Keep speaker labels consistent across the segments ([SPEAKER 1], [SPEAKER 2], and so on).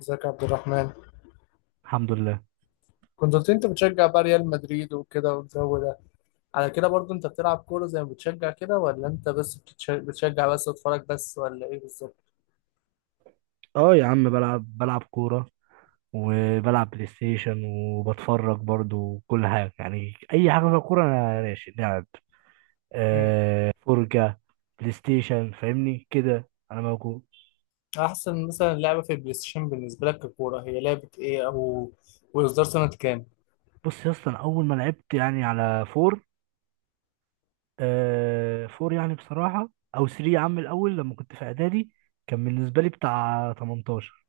[SPEAKER 1] ازيك يا عبد الرحمن؟
[SPEAKER 2] الحمد لله.
[SPEAKER 1] كنت قلت انت بتشجع بقى ريال مدريد وكده، والجو ده على كده برضو انت بتلعب كورة زي ما بتشجع كده، ولا انت بس بتشجع بس تتفرج بس، ولا ايه بالظبط؟
[SPEAKER 2] اه، يا عم بلعب كورة، وبلعب بلاي ستيشن، وبتفرج برضو كل حاجة. يعني أي حاجة فيها كورة أنا ماشي لعب، آه،
[SPEAKER 1] امم
[SPEAKER 2] فرجة، بلاي ستيشن، فاهمني كده أنا موجود.
[SPEAKER 1] احسن مثلا لعبة في البلاي ستيشن بالنسبة لك ككورة هي لعبة ايه؟ او واصدار سنة كام؟
[SPEAKER 2] بص يا اسطى، أنا أول ما لعبت يعني على فور، فور يعني بصراحة، أو 3 يا عم الأول لما كنت في إعدادي كان بالنسبة لي بتاع 18.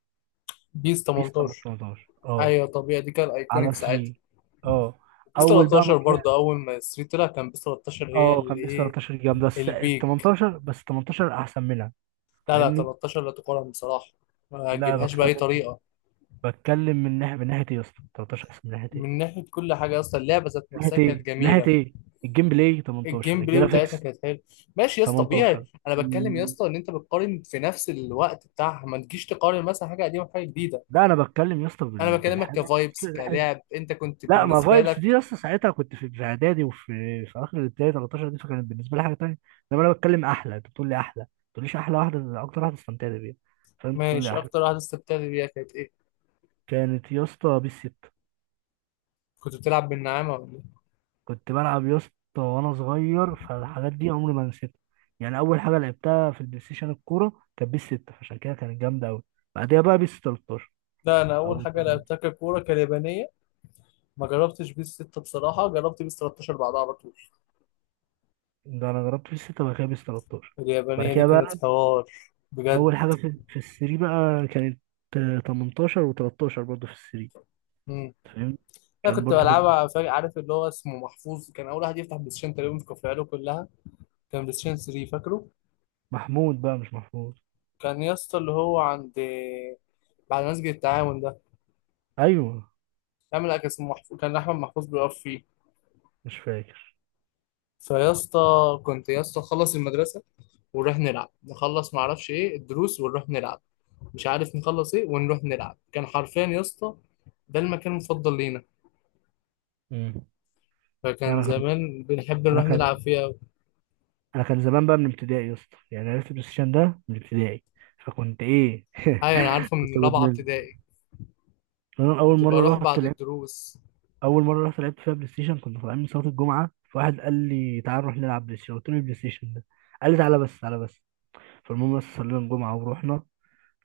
[SPEAKER 1] بيس
[SPEAKER 2] بيس
[SPEAKER 1] 18؟
[SPEAKER 2] 18، اه.
[SPEAKER 1] ايوه طبيعي، دي كان
[SPEAKER 2] على
[SPEAKER 1] ايكونيك ساعتها.
[SPEAKER 2] 3، اه.
[SPEAKER 1] بيس
[SPEAKER 2] أول بقى ما
[SPEAKER 1] 13 برضو
[SPEAKER 2] طلعت،
[SPEAKER 1] اول ما ستريت طلع كان بيس 13، هي
[SPEAKER 2] اه،
[SPEAKER 1] اللي
[SPEAKER 2] كان بيس
[SPEAKER 1] ايه.
[SPEAKER 2] 13 جامدة، بس ال
[SPEAKER 1] البيك.
[SPEAKER 2] 18، بس 18 احسن منها،
[SPEAKER 1] لا
[SPEAKER 2] فاهمني.
[SPEAKER 1] 13 لا تقارن بصراحة، ما
[SPEAKER 2] لا، أنا
[SPEAKER 1] تجيبهاش بأي
[SPEAKER 2] بتكلم
[SPEAKER 1] طريقة.
[SPEAKER 2] بتكلم من ناحية ايه يا اسطى؟ 13 احسن من ناحية
[SPEAKER 1] من
[SPEAKER 2] ايه؟
[SPEAKER 1] ناحيه كل حاجه، اصلا اللعبه ذات
[SPEAKER 2] من
[SPEAKER 1] نفسها
[SPEAKER 2] ناحية ايه؟
[SPEAKER 1] كانت
[SPEAKER 2] من ناحية
[SPEAKER 1] جميله.
[SPEAKER 2] ايه؟ الجيم بلاي 18،
[SPEAKER 1] الجيم بلاي بتاعتها
[SPEAKER 2] الجرافيكس
[SPEAKER 1] كانت حلوه. ماشي يا اسطى، طبيعي.
[SPEAKER 2] 18.
[SPEAKER 1] انا بتكلم يا
[SPEAKER 2] ال-
[SPEAKER 1] اسطى ان انت بتقارن في نفس الوقت بتاعها، ما تجيش تقارن مثلا حاجه قديمه بحاجه جديده.
[SPEAKER 2] لا، انا بتكلم يا اسطى بال-
[SPEAKER 1] انا بكلمك
[SPEAKER 2] بالحاجة
[SPEAKER 1] كفايبس
[SPEAKER 2] الحاجة-
[SPEAKER 1] كلاعب، انت كنت
[SPEAKER 2] لا، ما
[SPEAKER 1] بالنسبه
[SPEAKER 2] فايبس دي يا
[SPEAKER 1] لك.
[SPEAKER 2] اسطى، ساعتها كنت في اعدادي، وفي في اخر الابتدائي، 13 دي، فكانت بالنسبة لي حاجة تانية. انما انا بتكلم احلى، انت بتقول لي احلى، ما تقوليش احلى واحدة، اكتر واحدة استمتعت بيها، فانت بتقول لي
[SPEAKER 1] ماشي،
[SPEAKER 2] احلى.
[SPEAKER 1] اكتر واحده استمتعت بيها كانت ايه؟
[SPEAKER 2] كانت يا اسطى بيس 6.
[SPEAKER 1] كنت بتلعب بالنعامه ولا ايه؟
[SPEAKER 2] كنت بلعب يا اسطى وانا صغير، فالحاجات دي عمري ما نسيتها. يعني اول حاجه لعبتها في البلاي ستيشن الكوره كانت بيس 6، فعشان كده كانت جامده قوي. بعدها بقى بيس 13.
[SPEAKER 1] لا، انا اول
[SPEAKER 2] اول
[SPEAKER 1] حاجه
[SPEAKER 2] مرة.
[SPEAKER 1] لعبتها ككوره كاليابانيه. ما جربتش بيس 6 بصراحه، جربت بيس 13 بعدها على طول.
[SPEAKER 2] ده انا جربت بيس 6 وبعد كده بيس 13. بعد
[SPEAKER 1] اليابانيه دي
[SPEAKER 2] كده
[SPEAKER 1] كانت
[SPEAKER 2] بقى
[SPEAKER 1] حوار، بجد.
[SPEAKER 2] اول حاجه في السري بقى كانت آه، 18 و13 برضه في السري. فاهم؟
[SPEAKER 1] انا
[SPEAKER 2] كان
[SPEAKER 1] كنت
[SPEAKER 2] برضه
[SPEAKER 1] بلعبها، فاكر عارف اللي هو اسمه محفوظ، كان اول واحد يفتح بلاي ستيشن تقريبا في كفرياله كلها. كان بلاي ستيشن 3 فاكره.
[SPEAKER 2] محمود، بقى مش محمود.
[SPEAKER 1] كان يا اسطى اللي هو عند بعد مسجد التعاون ده،
[SPEAKER 2] ايوه،
[SPEAKER 1] يعمل اكل اسمه محفوظ، كان احمد محفوظ بيقف فيه.
[SPEAKER 2] مش فاكر.
[SPEAKER 1] فيا اسطى، كنت يا اسطى نخلص المدرسه ونروح نلعب، نخلص ما اعرفش ايه الدروس ونروح نلعب، مش عارف نخلص ايه ونروح نلعب. كان حرفيا يا اسطى، ده المكان المفضل لينا.
[SPEAKER 2] امم،
[SPEAKER 1] فكان
[SPEAKER 2] انا كان
[SPEAKER 1] زمان بنحب
[SPEAKER 2] انا
[SPEAKER 1] نروح نلعب
[SPEAKER 2] كان
[SPEAKER 1] فيه أوي.
[SPEAKER 2] انا كان زمان بقى من ابتدائي يا اسطى، يعني عرفت البلاي ستيشن ده من ابتدائي، فكنت ايه
[SPEAKER 1] ايوه، انا عارفه
[SPEAKER 2] كنت
[SPEAKER 1] من رابعه
[SPEAKER 2] بدمن.
[SPEAKER 1] ابتدائي.
[SPEAKER 2] انا اول
[SPEAKER 1] كنت
[SPEAKER 2] مره
[SPEAKER 1] بروح
[SPEAKER 2] رحت
[SPEAKER 1] بعد
[SPEAKER 2] لعبت
[SPEAKER 1] الدروس.
[SPEAKER 2] اول مره رحت لعبت فيها بلاي ستيشن كنت طالعين من صلاه الجمعه، فواحد قال لي تعال نروح نلعب بلاي ستيشن، قلت له إيه البلاي ستيشن ده؟ قال لي تعالى بس، تعالى بس. فالمهم، بس صلينا الجمعه ورحنا.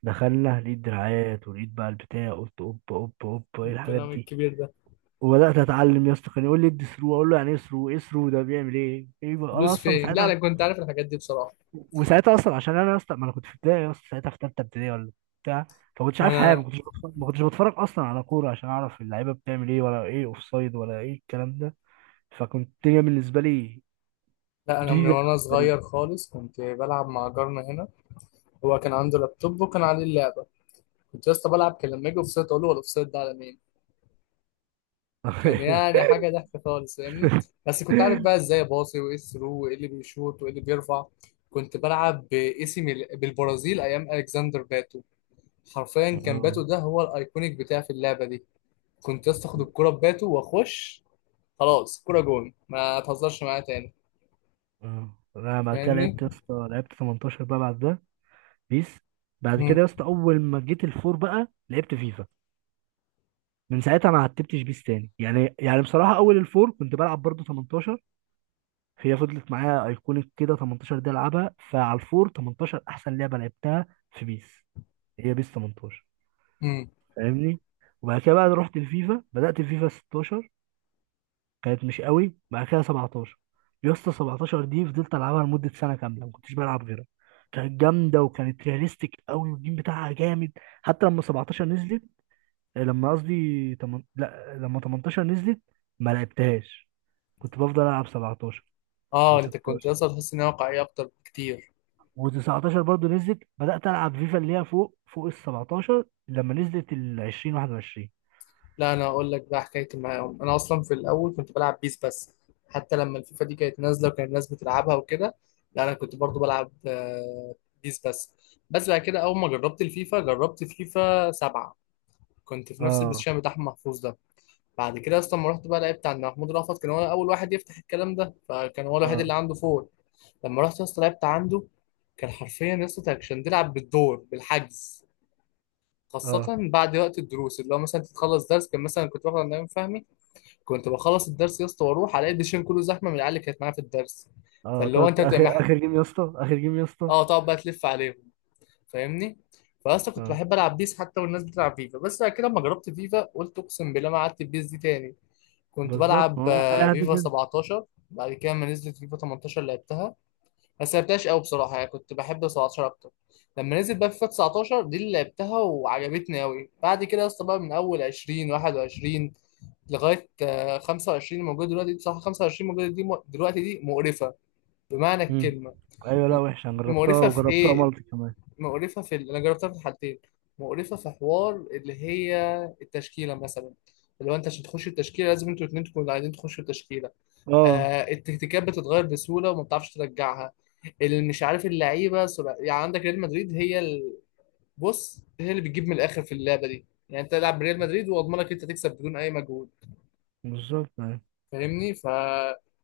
[SPEAKER 2] دخلنا، لقيت دراعات ولقيت بقى البتاع، قلت اوب اوب اوب، ايه الحاجات
[SPEAKER 1] الكلام
[SPEAKER 2] دي؟
[SPEAKER 1] الكبير ده.
[SPEAKER 2] وبدات اتعلم يا اسطى، كان يقول لي ادي ثرو، اقول له يعني ايه ثرو؟ ايه ثرو ده بيعمل ايه؟ ايه بقى؟ انا
[SPEAKER 1] فلوس
[SPEAKER 2] اصلا
[SPEAKER 1] فين؟ لا
[SPEAKER 2] ساعتها،
[SPEAKER 1] انا كنت عارف الحاجات دي بصراحه.
[SPEAKER 2] وساعتها اصلا، عشان انا اصلا، ما انا كنت في ابتدائي اصلا ساعتها في ثالثه ابتدائي ولا، بتاع. فما كنتش
[SPEAKER 1] ما
[SPEAKER 2] عارف حاجه،
[SPEAKER 1] انا
[SPEAKER 2] ما كنتش بتفرج اصلا على كوره عشان اعرف اللعيبه بتعمل ايه، ولا ايه اوف سايد ولا ايه الكلام ده. فكنت الدنيا بالنسبه لي
[SPEAKER 1] لا انا من
[SPEAKER 2] جديده،
[SPEAKER 1] وانا
[SPEAKER 2] غريبه
[SPEAKER 1] صغير خالص كنت بلعب مع جارنا هنا. هو كان عنده لابتوب وكان عليه اللعبه. كنت لسه بلعب، كان لما اجي اوفسايد اقول له هو الاوفسايد ده على مين. كان يعني حاجه ضحك خالص، فاهمني. بس كنت عارف بقى ازاي باصي، وايه الثرو، وايه اللي بيشوط، وايه اللي بيرفع. كنت بلعب باسم بالبرازيل ايام الكسندر باتو. حرفيا كان
[SPEAKER 2] آه.
[SPEAKER 1] باتو ده هو الايكونيك بتاعي في اللعبه دي. كنت لسه اخد الكوره بباتو واخش، خلاص كرة جون، ما تهزرش معايا تاني.
[SPEAKER 2] آه، انا بعد كده
[SPEAKER 1] فاهمني.
[SPEAKER 2] لعبت يا اسطى لعبت 18 بقى بعد ده، بيس. بعد كده
[SPEAKER 1] امم
[SPEAKER 2] يا اسطى اول ما جيت الفور بقى لعبت فيفا، من ساعتها ما عتبتش بيس تاني، يعني بصراحه، اول الفور كنت بلعب برضو 18. هي فضلت معايا ايكونيك كده، 18 دي العبها، فعلى الفور 18 احسن لعبه لعبتها في بيس، هي بيس 18،
[SPEAKER 1] امم
[SPEAKER 2] فاهمني. وبعد كده بقى رحت الفيفا، بدات الفيفا 16، كانت مش قوي، بعد كده 17. يا اسطى 17 دي فضلت العبها لمده سنه كامله، ما كنتش بلعب غيرها، كانت جامده وكانت رياليستيك قوي والجيم بتاعها جامد. حتى لما 17 نزلت، لا، لما 18 نزلت ما لعبتهاش، كنت بفضل العب 17
[SPEAKER 1] اه، انت كنت
[SPEAKER 2] و16.
[SPEAKER 1] اصلا تحس انها واقعية اكتر بكتير.
[SPEAKER 2] و19 برضو نزلت، بدأت ألعب فيفا اللي هي فوق فوق ال 17. لما نزلت ال 20 21،
[SPEAKER 1] لا انا اقول لك بقى حكايتي معاهم، انا اصلا في الاول كنت بلعب بيس بس، حتى لما الفيفا دي كانت نازلة وكان الناس بتلعبها وكده، لا انا كنت برضو بلعب بيس بس. بس بعد كده اول ما جربت الفيفا، جربت فيفا سبعة. كنت في نفس
[SPEAKER 2] اه
[SPEAKER 1] البوزيشن بتاع أحمد محفوظ ده. بعد كده اصلا ما رحت بقى لعبت عند محمود رأفت، كان هو اول واحد يفتح الكلام ده، فكان هو الوحيد
[SPEAKER 2] اه
[SPEAKER 1] اللي عنده فور. لما رحت يا اسطى لعبت عنده، كان حرفيا يا اسطى أنت كنت بتلعب بالدور بالحجز. خاصة
[SPEAKER 2] اه
[SPEAKER 1] بعد وقت الدروس، اللي هو مثلا تتخلص درس، كان مثلا كنت باخد عند نايم فهمي. كنت بخلص الدرس يا اسطى واروح الاقي الدشين كله زحمة من العيال اللي كانت معايا في الدرس.
[SPEAKER 2] اه،
[SPEAKER 1] فاللي هو
[SPEAKER 2] تقعد
[SPEAKER 1] انت بتبقى
[SPEAKER 2] اخر اخر جيم يا اسطى، اخر جيم يا اسطى.
[SPEAKER 1] اه تقعد بقى تلف عليهم، فاهمني. فاصلا كنت
[SPEAKER 2] اه،
[SPEAKER 1] بحب العب بيس حتى والناس بتلعب فيفا، بس بعد كده لما جربت فيفا قلت اقسم بالله ما قعدت بيس دي تاني. كنت
[SPEAKER 2] بالظبط،
[SPEAKER 1] بلعب
[SPEAKER 2] ما هو اي حد
[SPEAKER 1] فيفا
[SPEAKER 2] كده.
[SPEAKER 1] 17، بعد كده لما نزلت فيفا 18 لعبتها. ما لعبتهاش قوي بصراحه، يعني كنت بحب 17 اكتر. لما نزل بقى فيفا 19، دي اللي لعبتها وعجبتني قوي. بعد كده يا اسطى بقى من اول 20، 21، لغايه 25 موجوده دلوقتي دي، بصراحه 25 موجوده دي دلوقتي دي مقرفه بمعنى
[SPEAKER 2] مم.
[SPEAKER 1] الكلمه.
[SPEAKER 2] ايوه، لا
[SPEAKER 1] م-
[SPEAKER 2] وحشه، أنا جربتها
[SPEAKER 1] مقرفه في
[SPEAKER 2] وجربتها
[SPEAKER 1] ايه؟
[SPEAKER 2] مالتي كمان.
[SPEAKER 1] مقرفه في انا جربتها في الحالتين. مقرفه في حوار اللي هي التشكيله مثلا. اللي هو انت عشان تخش التشكيله لازم انتوا الاثنين تكونوا عايزين تخشوا التشكيله.
[SPEAKER 2] اه،
[SPEAKER 1] التكتيكات بتتغير بسهوله وما بتعرفش ترجعها. اللي مش عارف اللعيبه يعني عندك ريال مدريد هي بص هي اللي بتجيب من الاخر في اللعبه دي. يعني انت تلعب بريال مدريد واضمنك انت تكسب بدون اي مجهود،
[SPEAKER 2] بالظبط، أيوة.
[SPEAKER 1] فاهمني.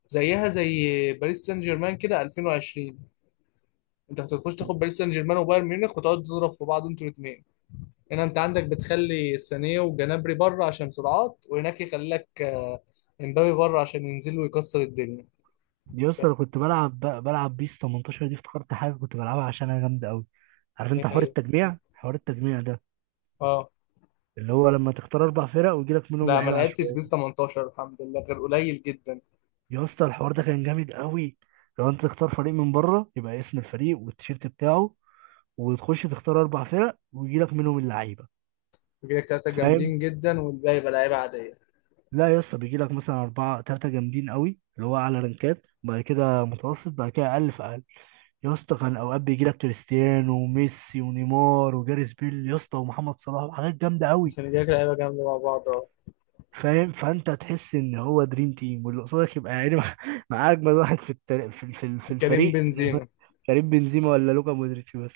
[SPEAKER 1] زيها زي باريس سان جيرمان كده 2020، انت كنت بتخش تاخد باريس سان جيرمان وبايرن ميونخ وتقعد تضرب في بعض انتوا الاثنين. هنا انت عندك بتخلي سانيه وجنابري بره عشان سرعات، وهناك يخلي لك امبابي بره عشان ينزل ويكسر الدنيا.
[SPEAKER 2] دي يا اسطى
[SPEAKER 1] فاهم؟
[SPEAKER 2] انا كنت بلعب بيس 18، دي افتكرت حاجه كنت بلعبها عشان انا جامده قوي. عارف
[SPEAKER 1] دي
[SPEAKER 2] انت حوار
[SPEAKER 1] هي.
[SPEAKER 2] التجميع حوار التجميع ده
[SPEAKER 1] اه،
[SPEAKER 2] اللي هو لما تختار اربع فرق ويجي لك منهم
[SPEAKER 1] لا ما
[SPEAKER 2] لعيبه
[SPEAKER 1] لعبتش بيس
[SPEAKER 2] عشوائيه.
[SPEAKER 1] 18 الحمد لله، غير قليل جدا.
[SPEAKER 2] يا اسطى الحوار ده كان جامد قوي. لو انت تختار فريق من بره يبقى اسم الفريق والتيشيرت بتاعه، وتخش تختار اربع فرق ويجي لك منهم اللعيبه،
[SPEAKER 1] بيجيلك تلاتة
[SPEAKER 2] فاهم؟
[SPEAKER 1] جامدين جدا والباقي يبقى لعيبة عادية،
[SPEAKER 2] لا يا اسطى بيجي لك مثلا اربعه، ثلاثه جامدين قوي اللي هو اعلى رانكات، بعد كده متوسط، بعد كده اقل في اقل. يا اسطى كان اوقات بيجي لك كريستيانو وميسي ونيمار وجاريث بيل يا اسطى، ومحمد صلاح، وحاجات جامده قوي.
[SPEAKER 1] عشان يجيلك لعيبة جامدة مع بعض، اه.
[SPEAKER 2] فاهم، فانت تحس ان هو دريم تيم، واللي قصادك يبقى يعني مع مع اجمد واحد في التل... في
[SPEAKER 1] كريم
[SPEAKER 2] الفريق يعني هو
[SPEAKER 1] بنزيما.
[SPEAKER 2] كريم بنزيما ولا لوكا مودريتش بس،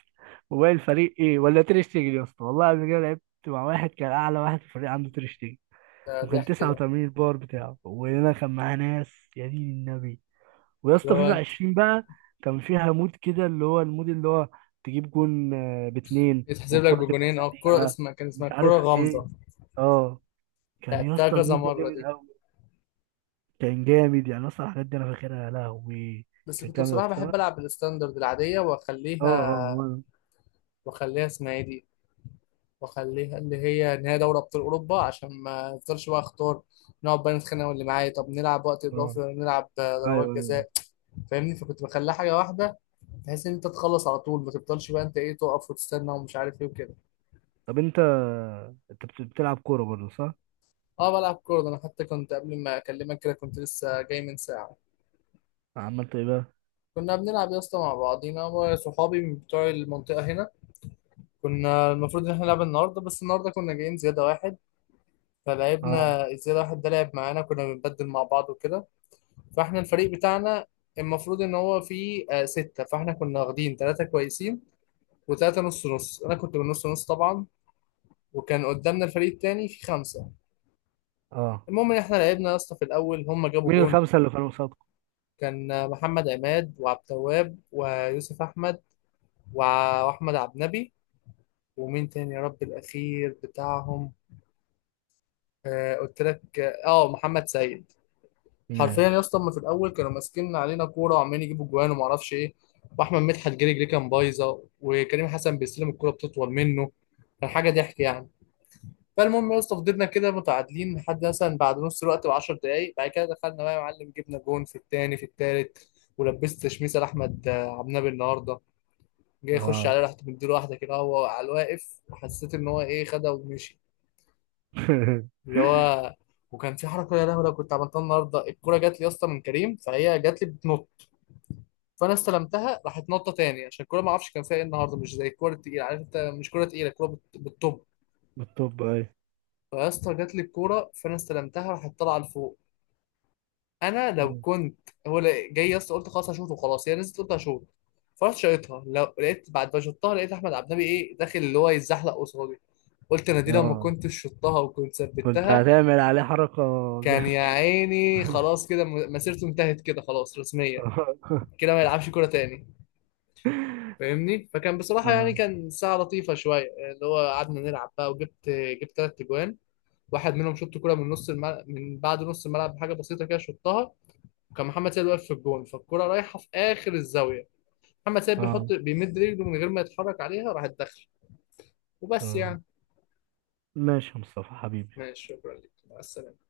[SPEAKER 2] وباقي الفريق ايه؟ ولا تير شتيجن؟ يا اسطى، والله قبل كده لعبت مع واحد كان اعلى واحد في الفريق عنده تير شتيجن،
[SPEAKER 1] ده
[SPEAKER 2] وكان
[SPEAKER 1] ضحك كده،
[SPEAKER 2] 89 الباور بتاعه، وانا كان معاه ناس، يا دين النبي. ويا
[SPEAKER 1] اللي
[SPEAKER 2] اسطى
[SPEAKER 1] هو
[SPEAKER 2] فيفا
[SPEAKER 1] انت
[SPEAKER 2] 20 بقى كان فيها مود كده اللي هو المود اللي هو تجيب جون آه، باتنين
[SPEAKER 1] يتحسب لك
[SPEAKER 2] والكرة تبقى
[SPEAKER 1] بجونين، اه. الكورة
[SPEAKER 2] سريعة.
[SPEAKER 1] اسمها كان اسمها
[SPEAKER 2] مش
[SPEAKER 1] الكورة
[SPEAKER 2] عارف ايه.
[SPEAKER 1] غامضة.
[SPEAKER 2] اه، كان يا
[SPEAKER 1] لعبتها
[SPEAKER 2] اسطى
[SPEAKER 1] كذا
[SPEAKER 2] المود ده
[SPEAKER 1] مرة
[SPEAKER 2] جامد.
[SPEAKER 1] دي.
[SPEAKER 2] كان جامد، يعني اصلا الحاجات دي انا فاكرها يا لهوي.
[SPEAKER 1] بس
[SPEAKER 2] كان
[SPEAKER 1] كنت
[SPEAKER 2] جامد،
[SPEAKER 1] بصراحة بحب ألعب الستاندرد العادية
[SPEAKER 2] اه. اه،
[SPEAKER 1] وأخليها، وأخليها اسمها ايه دي، وأخليها اللي هي إن هي دوري أبطال أوروبا، عشان ما أفضلش بقى أختار نقعد بقى نتخانق واللي معايا، طب نلعب وقت
[SPEAKER 2] اه.
[SPEAKER 1] إضافي ولا نلعب
[SPEAKER 2] ايوه،
[SPEAKER 1] ضربات
[SPEAKER 2] ايوه.
[SPEAKER 1] جزاء. فاهمني، فكنت بخليها حاجة واحدة بحيث ان انت تخلص على طول، ما تفضلش بقى انت ايه تقف وتستنى ومش عارف ايه وكده.
[SPEAKER 2] طب انت بتلعب كوره برضه صح؟
[SPEAKER 1] اه بلعب كوره، ده انا حتى كنت قبل ما اكلمك كده كنت لسه جاي من ساعه.
[SPEAKER 2] عملت ايه بقى؟
[SPEAKER 1] كنا بنلعب يا اسطى مع بعضينا وصحابي من بتوع المنطقه هنا. كنا المفروض ان احنا نلعب النهارده، بس النهارده كنا جايين زياده واحد،
[SPEAKER 2] اه،
[SPEAKER 1] فلعبنا الزياده واحد ده لعب معانا كنا بنبدل مع بعض وكده. فاحنا الفريق بتاعنا المفروض ان هو فيه ستة، فاحنا كنا واخدين ثلاثة كويسين وثلاثة نص نص، انا كنت من نص نص طبعا. وكان قدامنا الفريق التاني فيه خمسة.
[SPEAKER 2] اه.
[SPEAKER 1] المهم ان احنا لعبنا يا اسطى، في الاول هم جابوا
[SPEAKER 2] مين
[SPEAKER 1] جون.
[SPEAKER 2] الخمسه اللي كانوا قصادكم؟
[SPEAKER 1] كان محمد عماد وعبد التواب ويوسف احمد واحمد عبد النبي، ومين تاني يا رب الاخير بتاعهم، آه قلت لك، اه محمد سيد. حرفيا يا
[SPEAKER 2] ماشي،
[SPEAKER 1] اسطى هم في الاول كانوا ماسكين علينا كوره وعمالين يجيبوا جوان وما اعرفش ايه، واحمد مدحت جري جري كان بايظه، وكريم حسن بيستلم الكوره بتطول منه. كان حاجه ضحك يعني. فالمهم يا اسطى فضلنا كده متعادلين لحد مثلا بعد نص الوقت ب 10 دقايق، بعد كده دخلنا بقى يا معلم جبنا جون في التاني في التالت. ولبست تشميسه لاحمد عبد النابي النهارده، جاي يخش
[SPEAKER 2] اه
[SPEAKER 1] عليه رحت مديله واحده كده هو على الواقف، وحسيت ان هو ايه خدها ومشي. اللي هو وكان في حركه يا لهوي لو كنت عملتها النهارده، الكوره جات لي يا اسطى من كريم فهي جات لي بتنط، فانا استلمتها راحت نطه تاني، عشان الكوره ما اعرفش كان فيها ايه النهارده مش زي الكوره التقيله، عارف انت مش كوره تقيله، الكوره بالطب.
[SPEAKER 2] بالطب، ايوه.
[SPEAKER 1] فيا اسطى جات لي الكوره فانا استلمتها راحت طالعه لفوق. انا لو
[SPEAKER 2] مم.
[SPEAKER 1] كنت، هو جاي يا اسطى قلت خلاص هشوط، وخلاص هي نزلت قلت هشوط. فرحت شايطها، لو لقيت بعد ما شطها لقيت احمد عبد النبي ايه داخل اللي هو يتزحلق قصادي. قلت انا دي لما
[SPEAKER 2] اه،
[SPEAKER 1] كنت شطها وكنت
[SPEAKER 2] كنت
[SPEAKER 1] ثبتها،
[SPEAKER 2] هتعمل عليه حركه
[SPEAKER 1] كان يا
[SPEAKER 2] جامده
[SPEAKER 1] عيني خلاص كده مسيرته انتهت كده خلاص رسميا، كده ما يلعبش كوره تاني، فاهمني. فكان بصراحه يعني
[SPEAKER 2] اه
[SPEAKER 1] كان ساعه لطيفه شويه، اللي هو قعدنا نلعب بقى وجبت، جبت ثلاث اجوان. واحد منهم شط كوره من نص الملعب، من بعد نص الملعب بحاجه بسيطه كده شطها، وكان محمد سيد واقف في الجون، فالكرة رايحة في آخر الزاوية، محمد سيد
[SPEAKER 2] اه
[SPEAKER 1] بيحط بيمد رجله من غير ما يتحرك عليها راح تدخل، وبس
[SPEAKER 2] اه.
[SPEAKER 1] يعني.
[SPEAKER 2] ماشي يا مصطفى حبيبي.
[SPEAKER 1] ماشي، شكرا لك، مع السلامة.